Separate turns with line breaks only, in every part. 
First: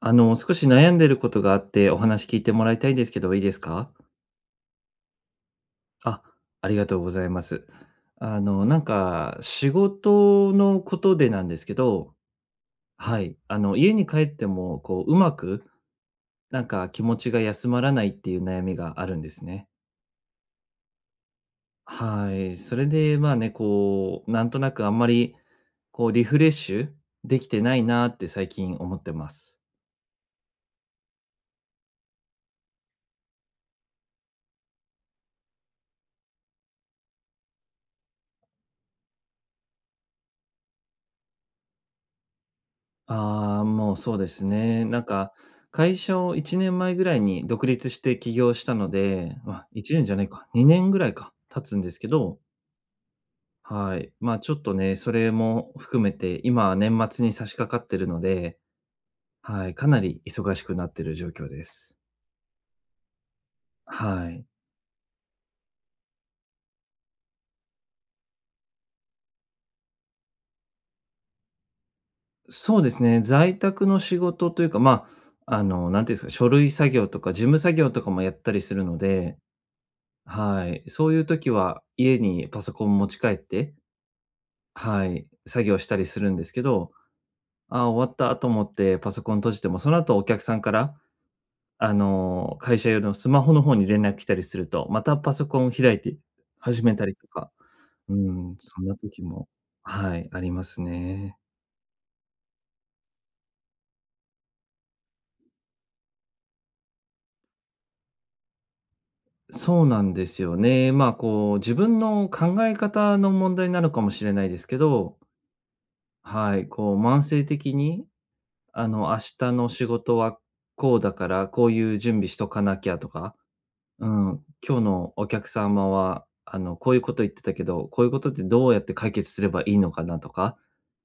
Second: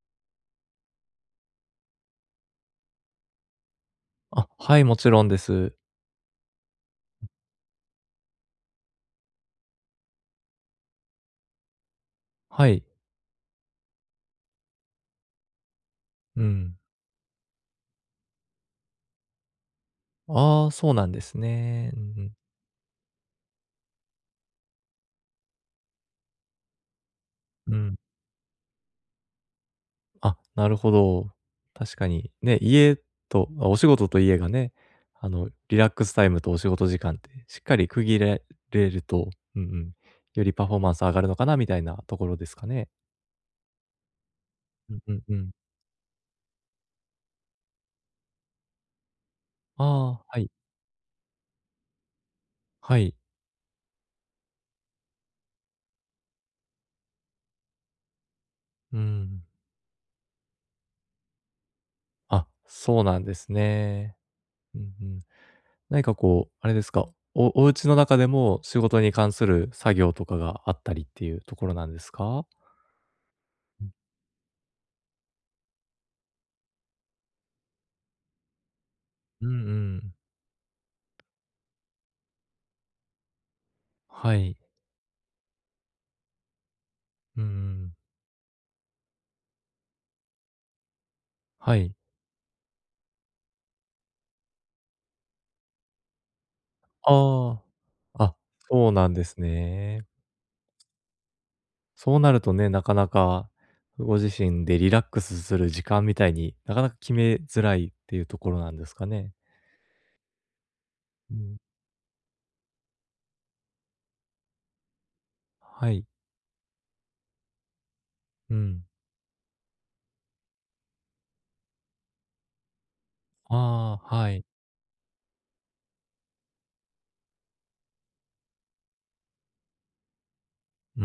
少し悩んでることがあって、お話聞いてもらいたいんですけど、いいですか？
あ、はい、もちろんです。
あ、ありがとうございます。仕事のことでなんですけど、
はい。
はい、家に帰っても、こう、うまく、
うん。
気持ちが休まらないっていう悩みがあるんですね。
ああ、そうなんですね。うんう
は
ん。
い、それで、まあね、こう、なんとなくあんまり、こう、リフレッシュできてな
う
い
ん。
なって最近思ってます。
あ、なるほど。確かに。ね、家とあ、お仕事と家がね、リラックスタイムとお仕事時間ってしっかり区切れれると、うんうん、よりパフォーマンス上がるのかなみたいなところですかね。
ああ、もうそうですね。
うんうんうん。
会社を1年前ぐらいに独立して起業したので、ま、
あ
1年じゃな
あ、
い
は
か、
い。
2年ぐらいか、経つんですけど、
はい。
はい。ま、ちょっとね、それも含めて、今は年末に差し掛かってるので、
うん。
はい、かなり忙しくなってる状況です。
あ、そうなんですね。
はい。
うんうん。何かこう、あれですか、お家の中でも仕事に関する作業とかがあったりっていうところなんですか？
そうですね、在宅の仕事というか、まあ、なんていうんですか、書類作業とか事務作業とかもやったりするので、
うんうん。
はい。そういう時は家にパソコン持ち帰って
はい。
はい、作業したりするんですけど、
うんう
ああ、
ん。
終わったと思ってパソコン閉じても、その後お客さんから、
はい。
会社用のスマホの方に連絡来たりすると、またパソコンを開いて始めたりとか、
あ
う
あ。あ、
ん、そん
そう
な
なん
時
です
も
ね。
はい、ありますね。
そうなるとね、なかなかご自身でリラックスする時間みたいに、なかなか決めづらいっていうところなんですかね？
そうなんですよね。まあ、
う
こう、
ん。
自分の考え方の問題なのかもしれないですけど、
はい。
はい、こう、慢性的に、
うん。
明日の仕事はこうだから、こういう準備しとかなきゃとか、
あ
う
あ、は
ん、
い。
今日のお客様は、こういうこと言ってたけど、こういうことってどうやって解決すればいいのかなとか、
うー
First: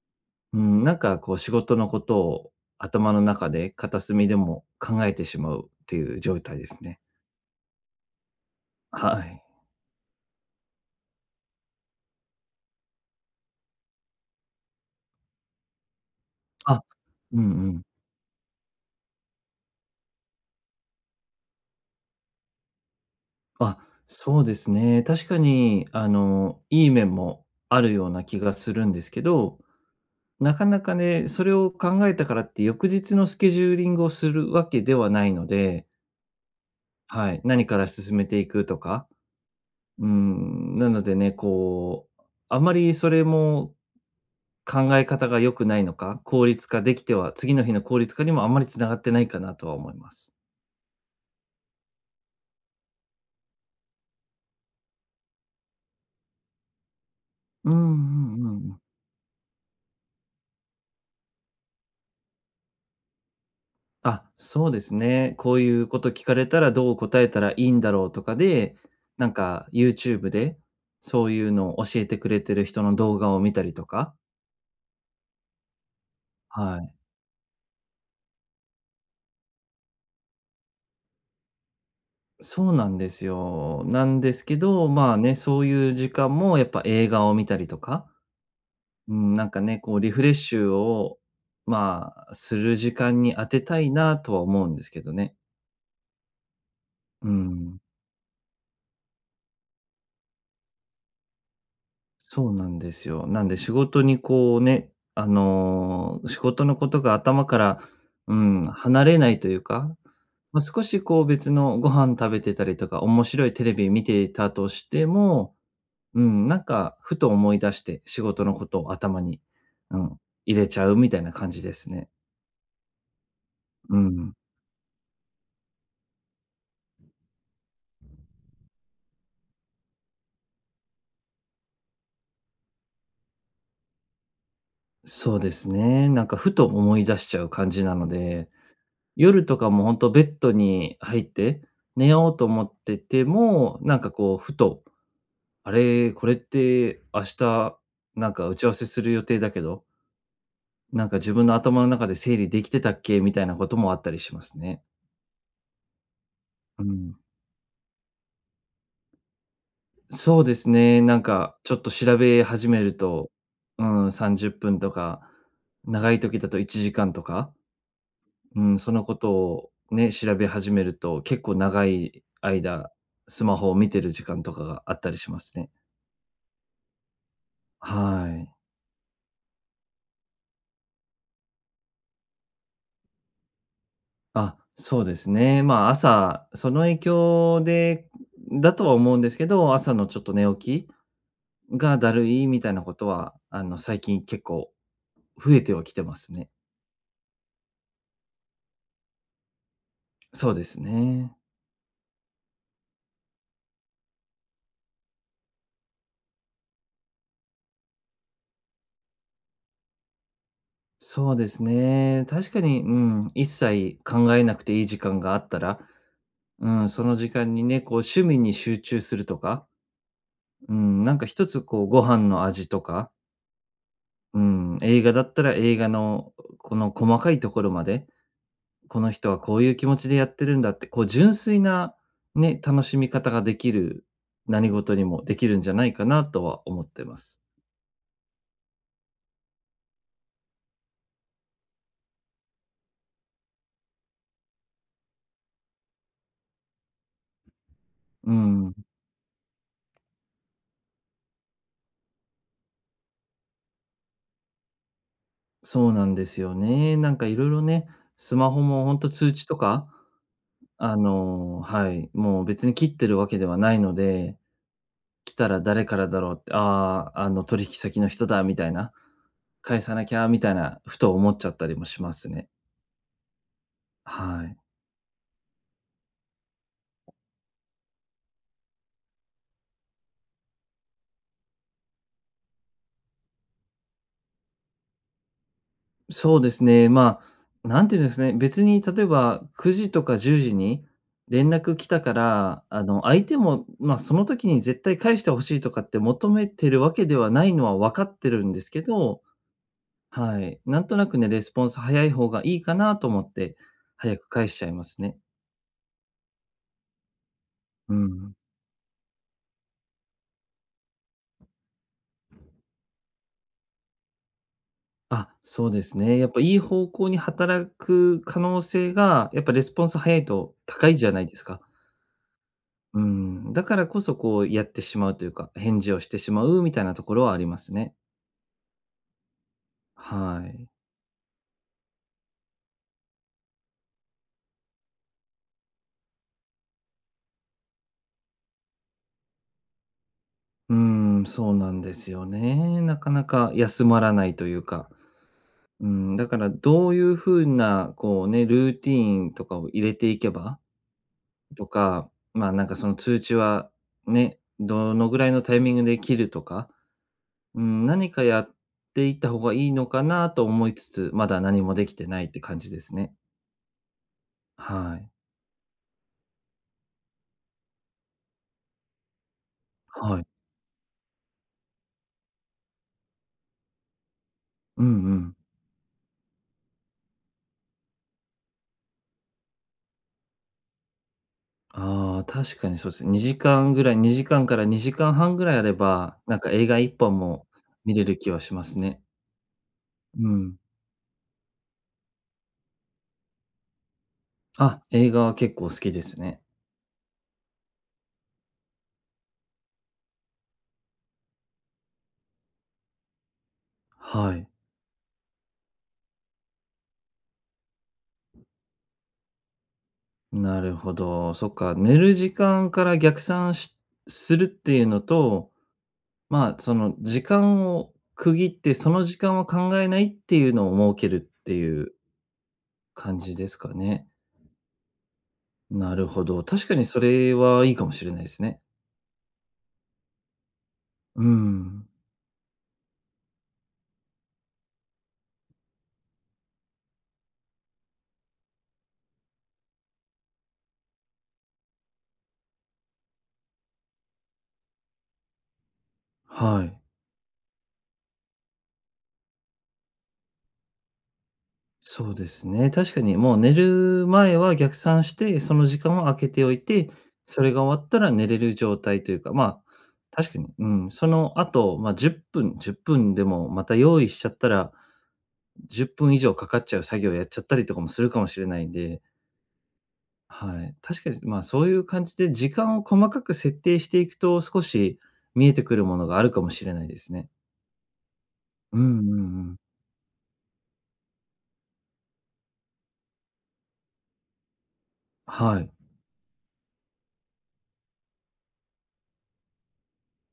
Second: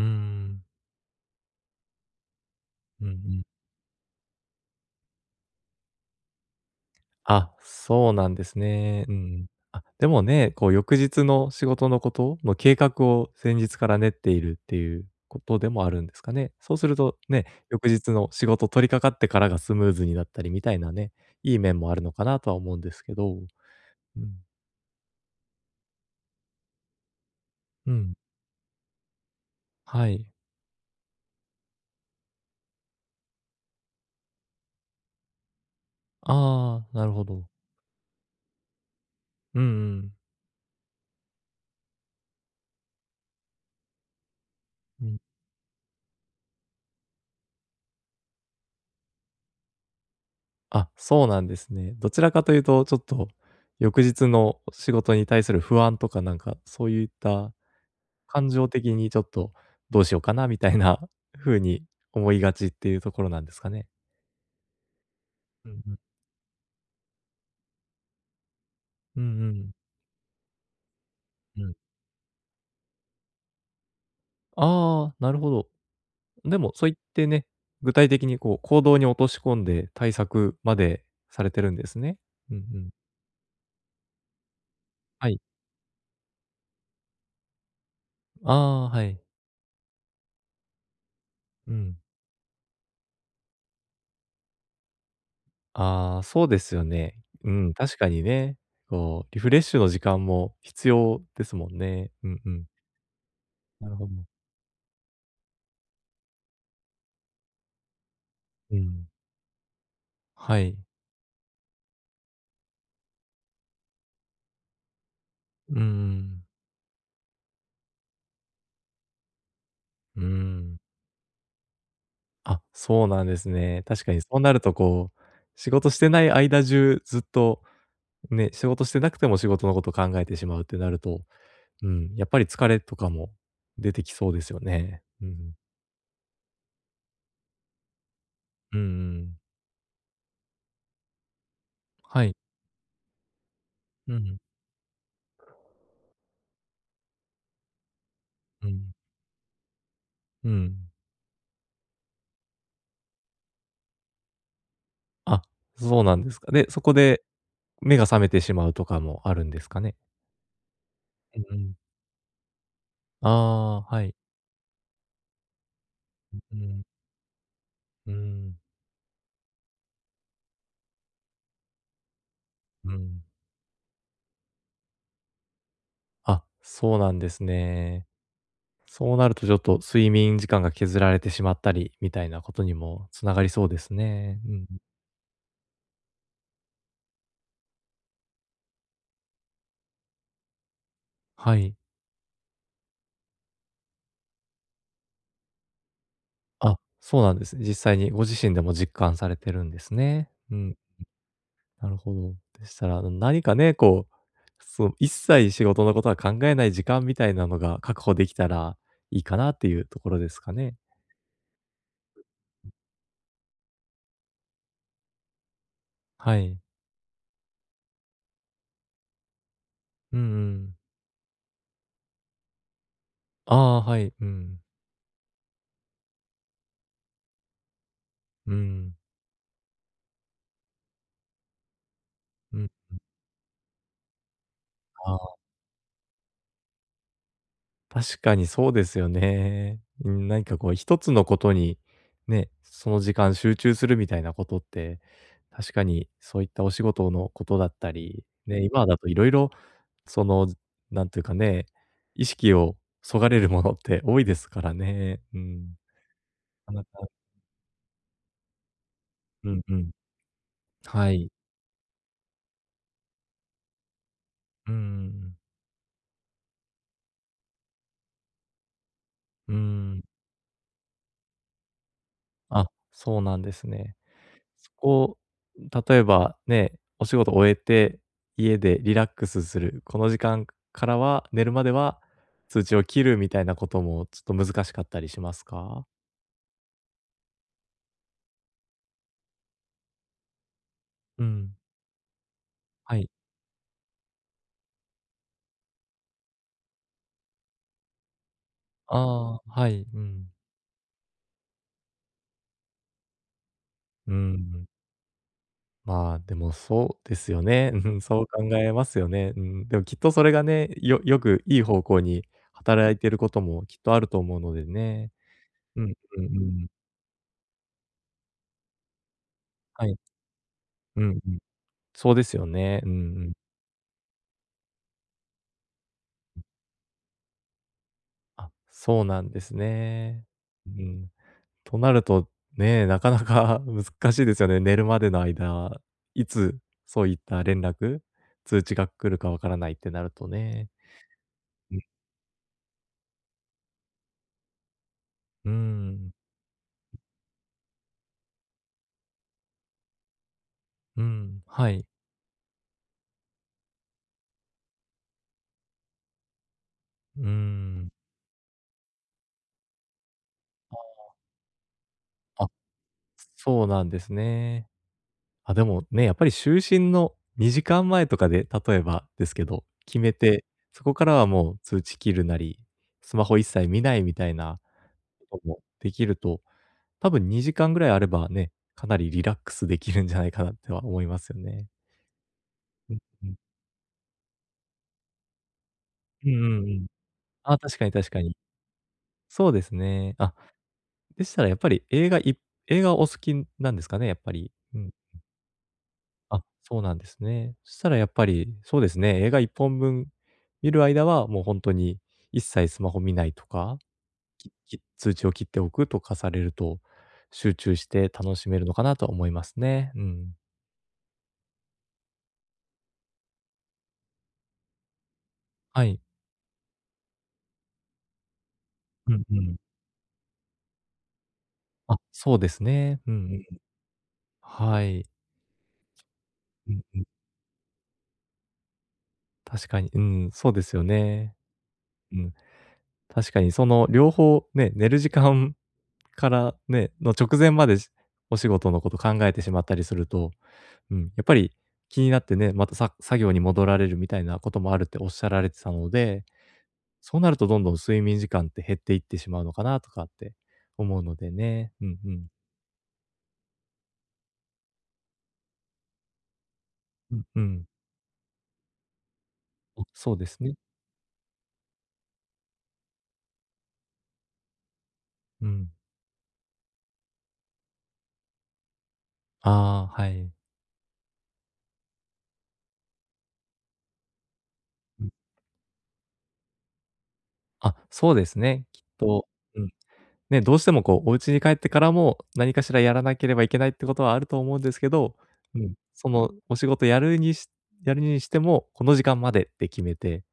う
ん。
ん、なんかこう仕事のことを
うんう
頭の
ん。
中で片隅でも考えてしまうっていう状態ですね。
あ、そうなんですね。
は
う
い。
ん。あ、でもね、こう翌日の仕事のことの計画を前日から練っているっていうことでもあるんですかね。そう
あ、
すると
う
ね、
んうん。
翌日の仕事取り掛かってからがスムーズになったりみたいなね、いい面もあるのかなとは思うんですけど。
あ、
うん。
そうですね。確かに、いい面もある
う
よう
ん。
な気がするんですけど、
はい。
なかなかね、それを考えたからって翌日のスケジューリングをするわけではないので、
ああ、なるほ
はい、
ど。
何から進めていくとか、
うんう
う
ん。
ん、なのでね、こう、あまりそれも考え
うん。
方が良くないのか、効率化できては次の日の効率化にもあんまりつながってないかなとは思います。
あ、そうなんですね。どちらかというと、ちょっと翌日の仕事に対する不安とか、なんかそういった
うんうんう
感
んう
情
ん。
的にちょっとどうしようかなみたいな風に思いがちっていうところなんですかね？
あ、そうですね。こうい
うん
う
う
こ
ん。
と聞かれたらどう答えたらいいんだろうとかで、
うん
なん
う
か
ん。
YouTube でそういう
うん。
のを教えてくれてる人の動画を見たりとか。
ああ、なるほど。でも、
は
そう
い。
言ってね、具体的にこう行動に落とし込んで対策までされてるんですね。うん
そう
う
な
ん。
んですよ。なんですけど、まあ
は
ね、
い。
そういう時間もやっぱ映画を見たりとか、
ああ、は
う
い。
ん、なんかね、こうリフレッシュを、
うん。
まあ、する時間に当てたいなとは思うんですけどね。
ああ、そうですよね。
う
うん、
ん、
確かにね。こう、リフレッシュの時間も必要ですもんね。うん
そ
う
う
ん。
なんですよ。なんで仕
なる
事
ほど。
にこうね、仕事のことが頭から、うん、
う
離
ん。
れないというか、ま
は
あ、
い。
少しこう別のご飯食べてたりとか、面白いテレビ見ていたとしても、
うんう
う
ん
ん、なんかふと思い出して仕事のことを頭に、うん、入れちゃうみたいな感じですね。
あ、そうなんですね。
う
確かにそ
ん。
うなるとこう、仕事してない間中ずっと、ね、仕事してなくても仕事のこと考えてしまうってなると、うん、やっぱり疲れとかも出てきそうですよね。う
そうで
ん。
すね。なんかふと思い出しちゃう感じなので、
うんうん。
夜とかも本当ベッドに入って寝
は
よう
い。
と思ってても、なんか
う
こう
ん、
ふと、あれ、これって明日なんか打ち
う
合わ
ん、
せする予定だけど、
うん。
なんか自分の頭の中で整理できてたっけみたいなこともあったりしますね。
あ、そうなんですか。で、そ
う
こ
ん。
で目が覚めてしまうとかもあるんですかね？
そうですね。なん
うん
か
う
ちょ
ん。
っと調べ始めると、
あ
う
あ、は
ん、
い。
30分とか、長い時だ
う
と1
ん、
時間とか
うん、
うん、そのことをね、調べ始めると、結構長い間、
うん。
スマホを見てる時間とかがあったりしますね。
あ、そうなんですね。
はい。
そうなるとちょっと睡眠時間が削られてしまったりみたいなことにもつながりそうですね。う
あ、
ん
そうですね。まあ、朝、その影響でだとは思うんですけど、朝のちょっと寝起
はい。
きがだるいみたいなことは、最近結構増えてはきてますね。
あ、そうなんですね実際にご自身でも実感されてるんですね。
そう
う
で
ん、
すね。
なるほど。でしたら、何かね、こう、そう、一切仕事のことは考えない時間みたいなのが確保できたらいいかなっていうところですかね？
そうですね。確かに、うん、一切考えなくていい時間があったら、
はい。
うん、その時間にね、こう趣味に集中するとか、
うんう
う
ん。
ん、なんか一つこうご飯の味とか、
ああ、はい。う
う
ん。
ん、映画だったら映画のこの細かいところまで、
うん。
この人はこういう気持ちでやってるんだって、こう純粋な
う
ね、
ん。
楽しみ方ができる何事に
あ
もで
あ、
きるんじゃないかなとは思ってます。
確かにそうですよね。うん、何かこう一つのことに、ね、その時間集中するみたいなことって、確かにそういったお仕事のことだったり、
う
ね、
ん、
今だといろいろその、なんていうかね、意識をそがれるものって多いですからね。うん。
そうなんですよ
なかな
ね。
か
なんかいろいろね、スマホも本当通知
う
と
んう
か、
ん。はい。
はい、もう別に切ってるわけではないので、
うんうんう
来
ん。
たら誰からだろうって、ああー、あの取引先の人だみたいな、
う
返さ
ん。
なきゃみたいな、ふと思っちゃったりもしますね。
あ、そうなんですね。
はい。
そこ、例えばね、お仕事終えて、家でリラックスする、この時間からは寝るまでは通知を切るみたいなこともちょっと難しかったりしますか？
そうですね、まあ、なんていうんですね、別に例えば9時とか10時に
う
連
ん、
絡来たから、あ
は
の
い。
相手も、まあ、その時に絶対返してほしいとかって求めてるわけではないのは分かってるんですけ
あ
ど、
あ、はい、うん。
はい、なんとなくね、レスポンス早い方がいいかなと思って、
う
早く返しち
ん、
ゃいますね。
まあ、でもそうですよね。
う
うん、そう
ん、
考えますよね。うん、でもきっとそれがね、よくいい方向に働いてることもきっとあると思うのでね。
あ、そうで
うん
すね。
うん
やっぱ
う
いい
ん。
方向に働く可能性が、やっぱレスポ
は
ン
い。
ス早いと高い
う
じ
ん
ゃない
う
で
ん。
すか。
そうですよね。うんう
う
ん。
ん、だからこそこうやってしまうというか、返事をしてしまうみたいなところはありますね。
あ、そうなんですね。
はい。
うん。となると、ね、なかなか 難しいですよね。寝るまでの間、いつそういった連絡、通知が来るかわからないってなるとね。
うん、そうな
う
ん
ん。
ですよね。なかなか休まらないというか。
う
う
ん、
ん、だからどういうふうな、こうね、ルーティーンとかを入れていけばと
はい。
か、まあ、なんかその通知はね、どのぐらいのタイミングで切るとか、
う
うん、
ん。
何かやっていった方がいいのかなと思いつつ、まだ何もできてないって
あ、
感じですね。
そうなんですね。
はい。
あ、でもね、やっぱり就寝の2時間前とかで、例えばですけど、決め
はい。
て、そこからはもう通知切るなり、スマホ一切見ないみたいな
うんうん。
こともできると多分2時間ぐらいあればね、かなりリラックスできるんじゃないかなっては思いますよね。
ああ、確かにそう
う
で
ん
すね。
う
2
ん。
時間ぐらい、2時間から2時間半ぐらいあれば、
うん
なんか
う
映
んう
画
ん。
一本も
あ、確かに
見れ
確
る
か
気
に。
はしますね。
そうですね。
う
あ、
ん。
でしたらやっぱり映画お好きなんですかね？やっぱり。う
あ、
ん。
映画は結構好きですね。
あ、そうなんですね。そしたらやっぱり、そうですね、映画1本分見る間は、もうほんとに一切スマホ見ないとか、
はい。
き通知を切っておくとかされると、集中して楽しめるのかなとは思いますね。うん。
なるほど。そっか、寝る時間から逆算しするっていうのと、
はい。
まあ、その時間を区切って、その
う
時
ん
間
う
は
ん。
考えないっていうのを設けるっていう
あ、そうですね。うん
感じ
うん。
ですかね。
はい。
なるほど。確
う
か
ん
に
う
そ
ん。
れはいいかもしれないですね。
確かに、うん、そうですよ
う
ね。
ん。
うん。確かにその両方ね、寝る時間 からね、の直前までお仕事のこと考えてしまったりすると、うん、やっぱり気になってね、また作業に戻られるみたいなこともあるっておっしゃられてたので、
はい。
そうなるとどんどん睡眠時間って減っていってしまうのかなとかって思うのでね。うん
そ
う
う
ん。
ですね。確かにもう寝る前は逆算して、その時間を空けておいて、
うんう
それが
ん。
終わったら寝れる状態というか、まあ、
あ、そうで
確か
す
に、
ね。
うん、その後、まあ、10分、10分でもまた用意しちゃったら、
うん。
10分以上かかっちゃう作業やっちゃったりとかもするかもしれないんで
ああ、はい。
はい。確かに、まあ、そういう感じで時間を細かく設定していくと、少し
うん。
見えてくるものがあるかもしれないですね。
あ、そうですね。
う
きっ
んうんう
と、
ん。
うん。ね、どうしてもこう、お家に帰ってからも、何かしらやらなければいけないってことはあると思うんですけど、う
はい。
ん、そのお仕事やるにしても、この時間までって決めて、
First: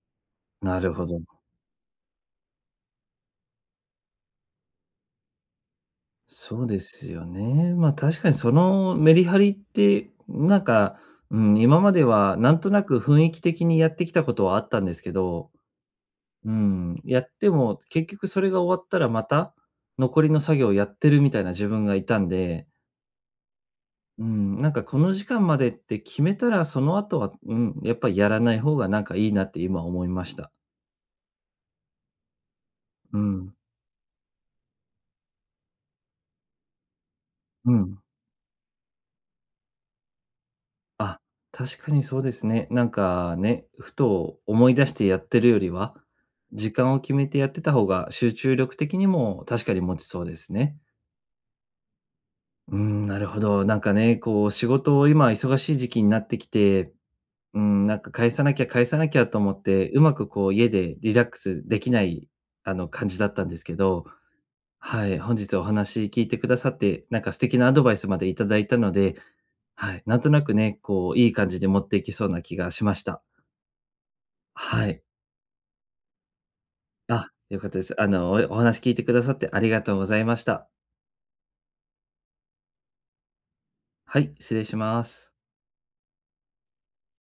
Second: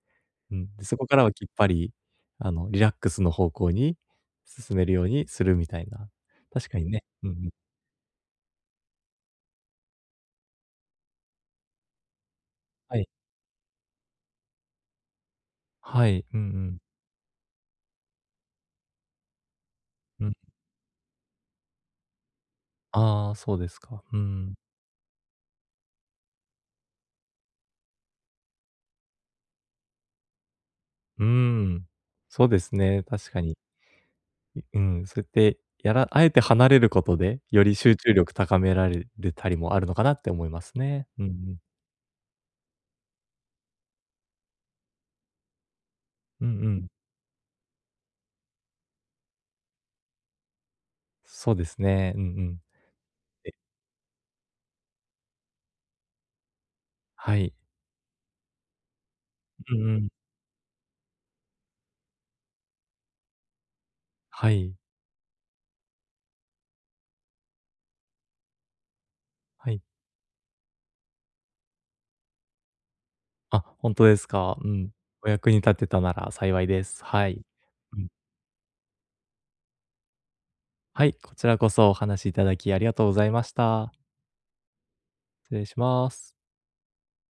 うん、
な
で、
る
そ
ほ
こか
ど。
らはきっぱり、リラックスの方向に進めるようにするみたいな。
そう
確か
で
にね。
すよ
うんうん。
ね。まあ、確かにそのメリハリって、なんか、うん、今まではなんとな
は
く
い。
雰囲気的にやってきたことはあったんですけど、
はい。うんう
う
ん。
ん、やっても結局それが終わったらまた残
う
り
ん。
の作業をやってるみたいな自分がいたんで、
ああ、そうですか。う
う
ん。
ん、なんかこの時間までって決めたら、その後は、うん、やっぱりやらない方がなんかいいなって今思いました。
うーん。そうですね、
う
確か
ん、
に。うん、そうやって、あえて離れることで、よ
う
り集
ん。
中力高められるたりもあるのかなって思いますね。
あ、
うんうん。
確かにそうですね。なんかね、ふと思い出してやってるよりは、
うんう
時
ん。
間を決めてやってた方が集中力的にも確かに持ちそうですね。
そうですね。うんうん。
うん、なるほ
え、
ど。なんかね、こう仕事を今忙しい時期になってきて、
はい。
うん、なんか返さなきゃ返さなきゃと思っ
う
て、
んう
う
ん。
まくこう家でリラックスできない、感じだったんですけど、
はい。
はい、本日お話聞いてくださって、なんか素敵なアドバイスまでいただいたので、
はい。
はい、なんとなくね、こういい感じで持っていけそうな気がしました。
あ、ほんとですか。う
は
ん。
い。
お役に立てたなら幸いです。は
あ、
い。
良かったです。
うん。
おお話聞いてくださってありがとうございました。
はい、こちらこそお話しいただきありがとうございました。
はい、失礼します。
失礼します。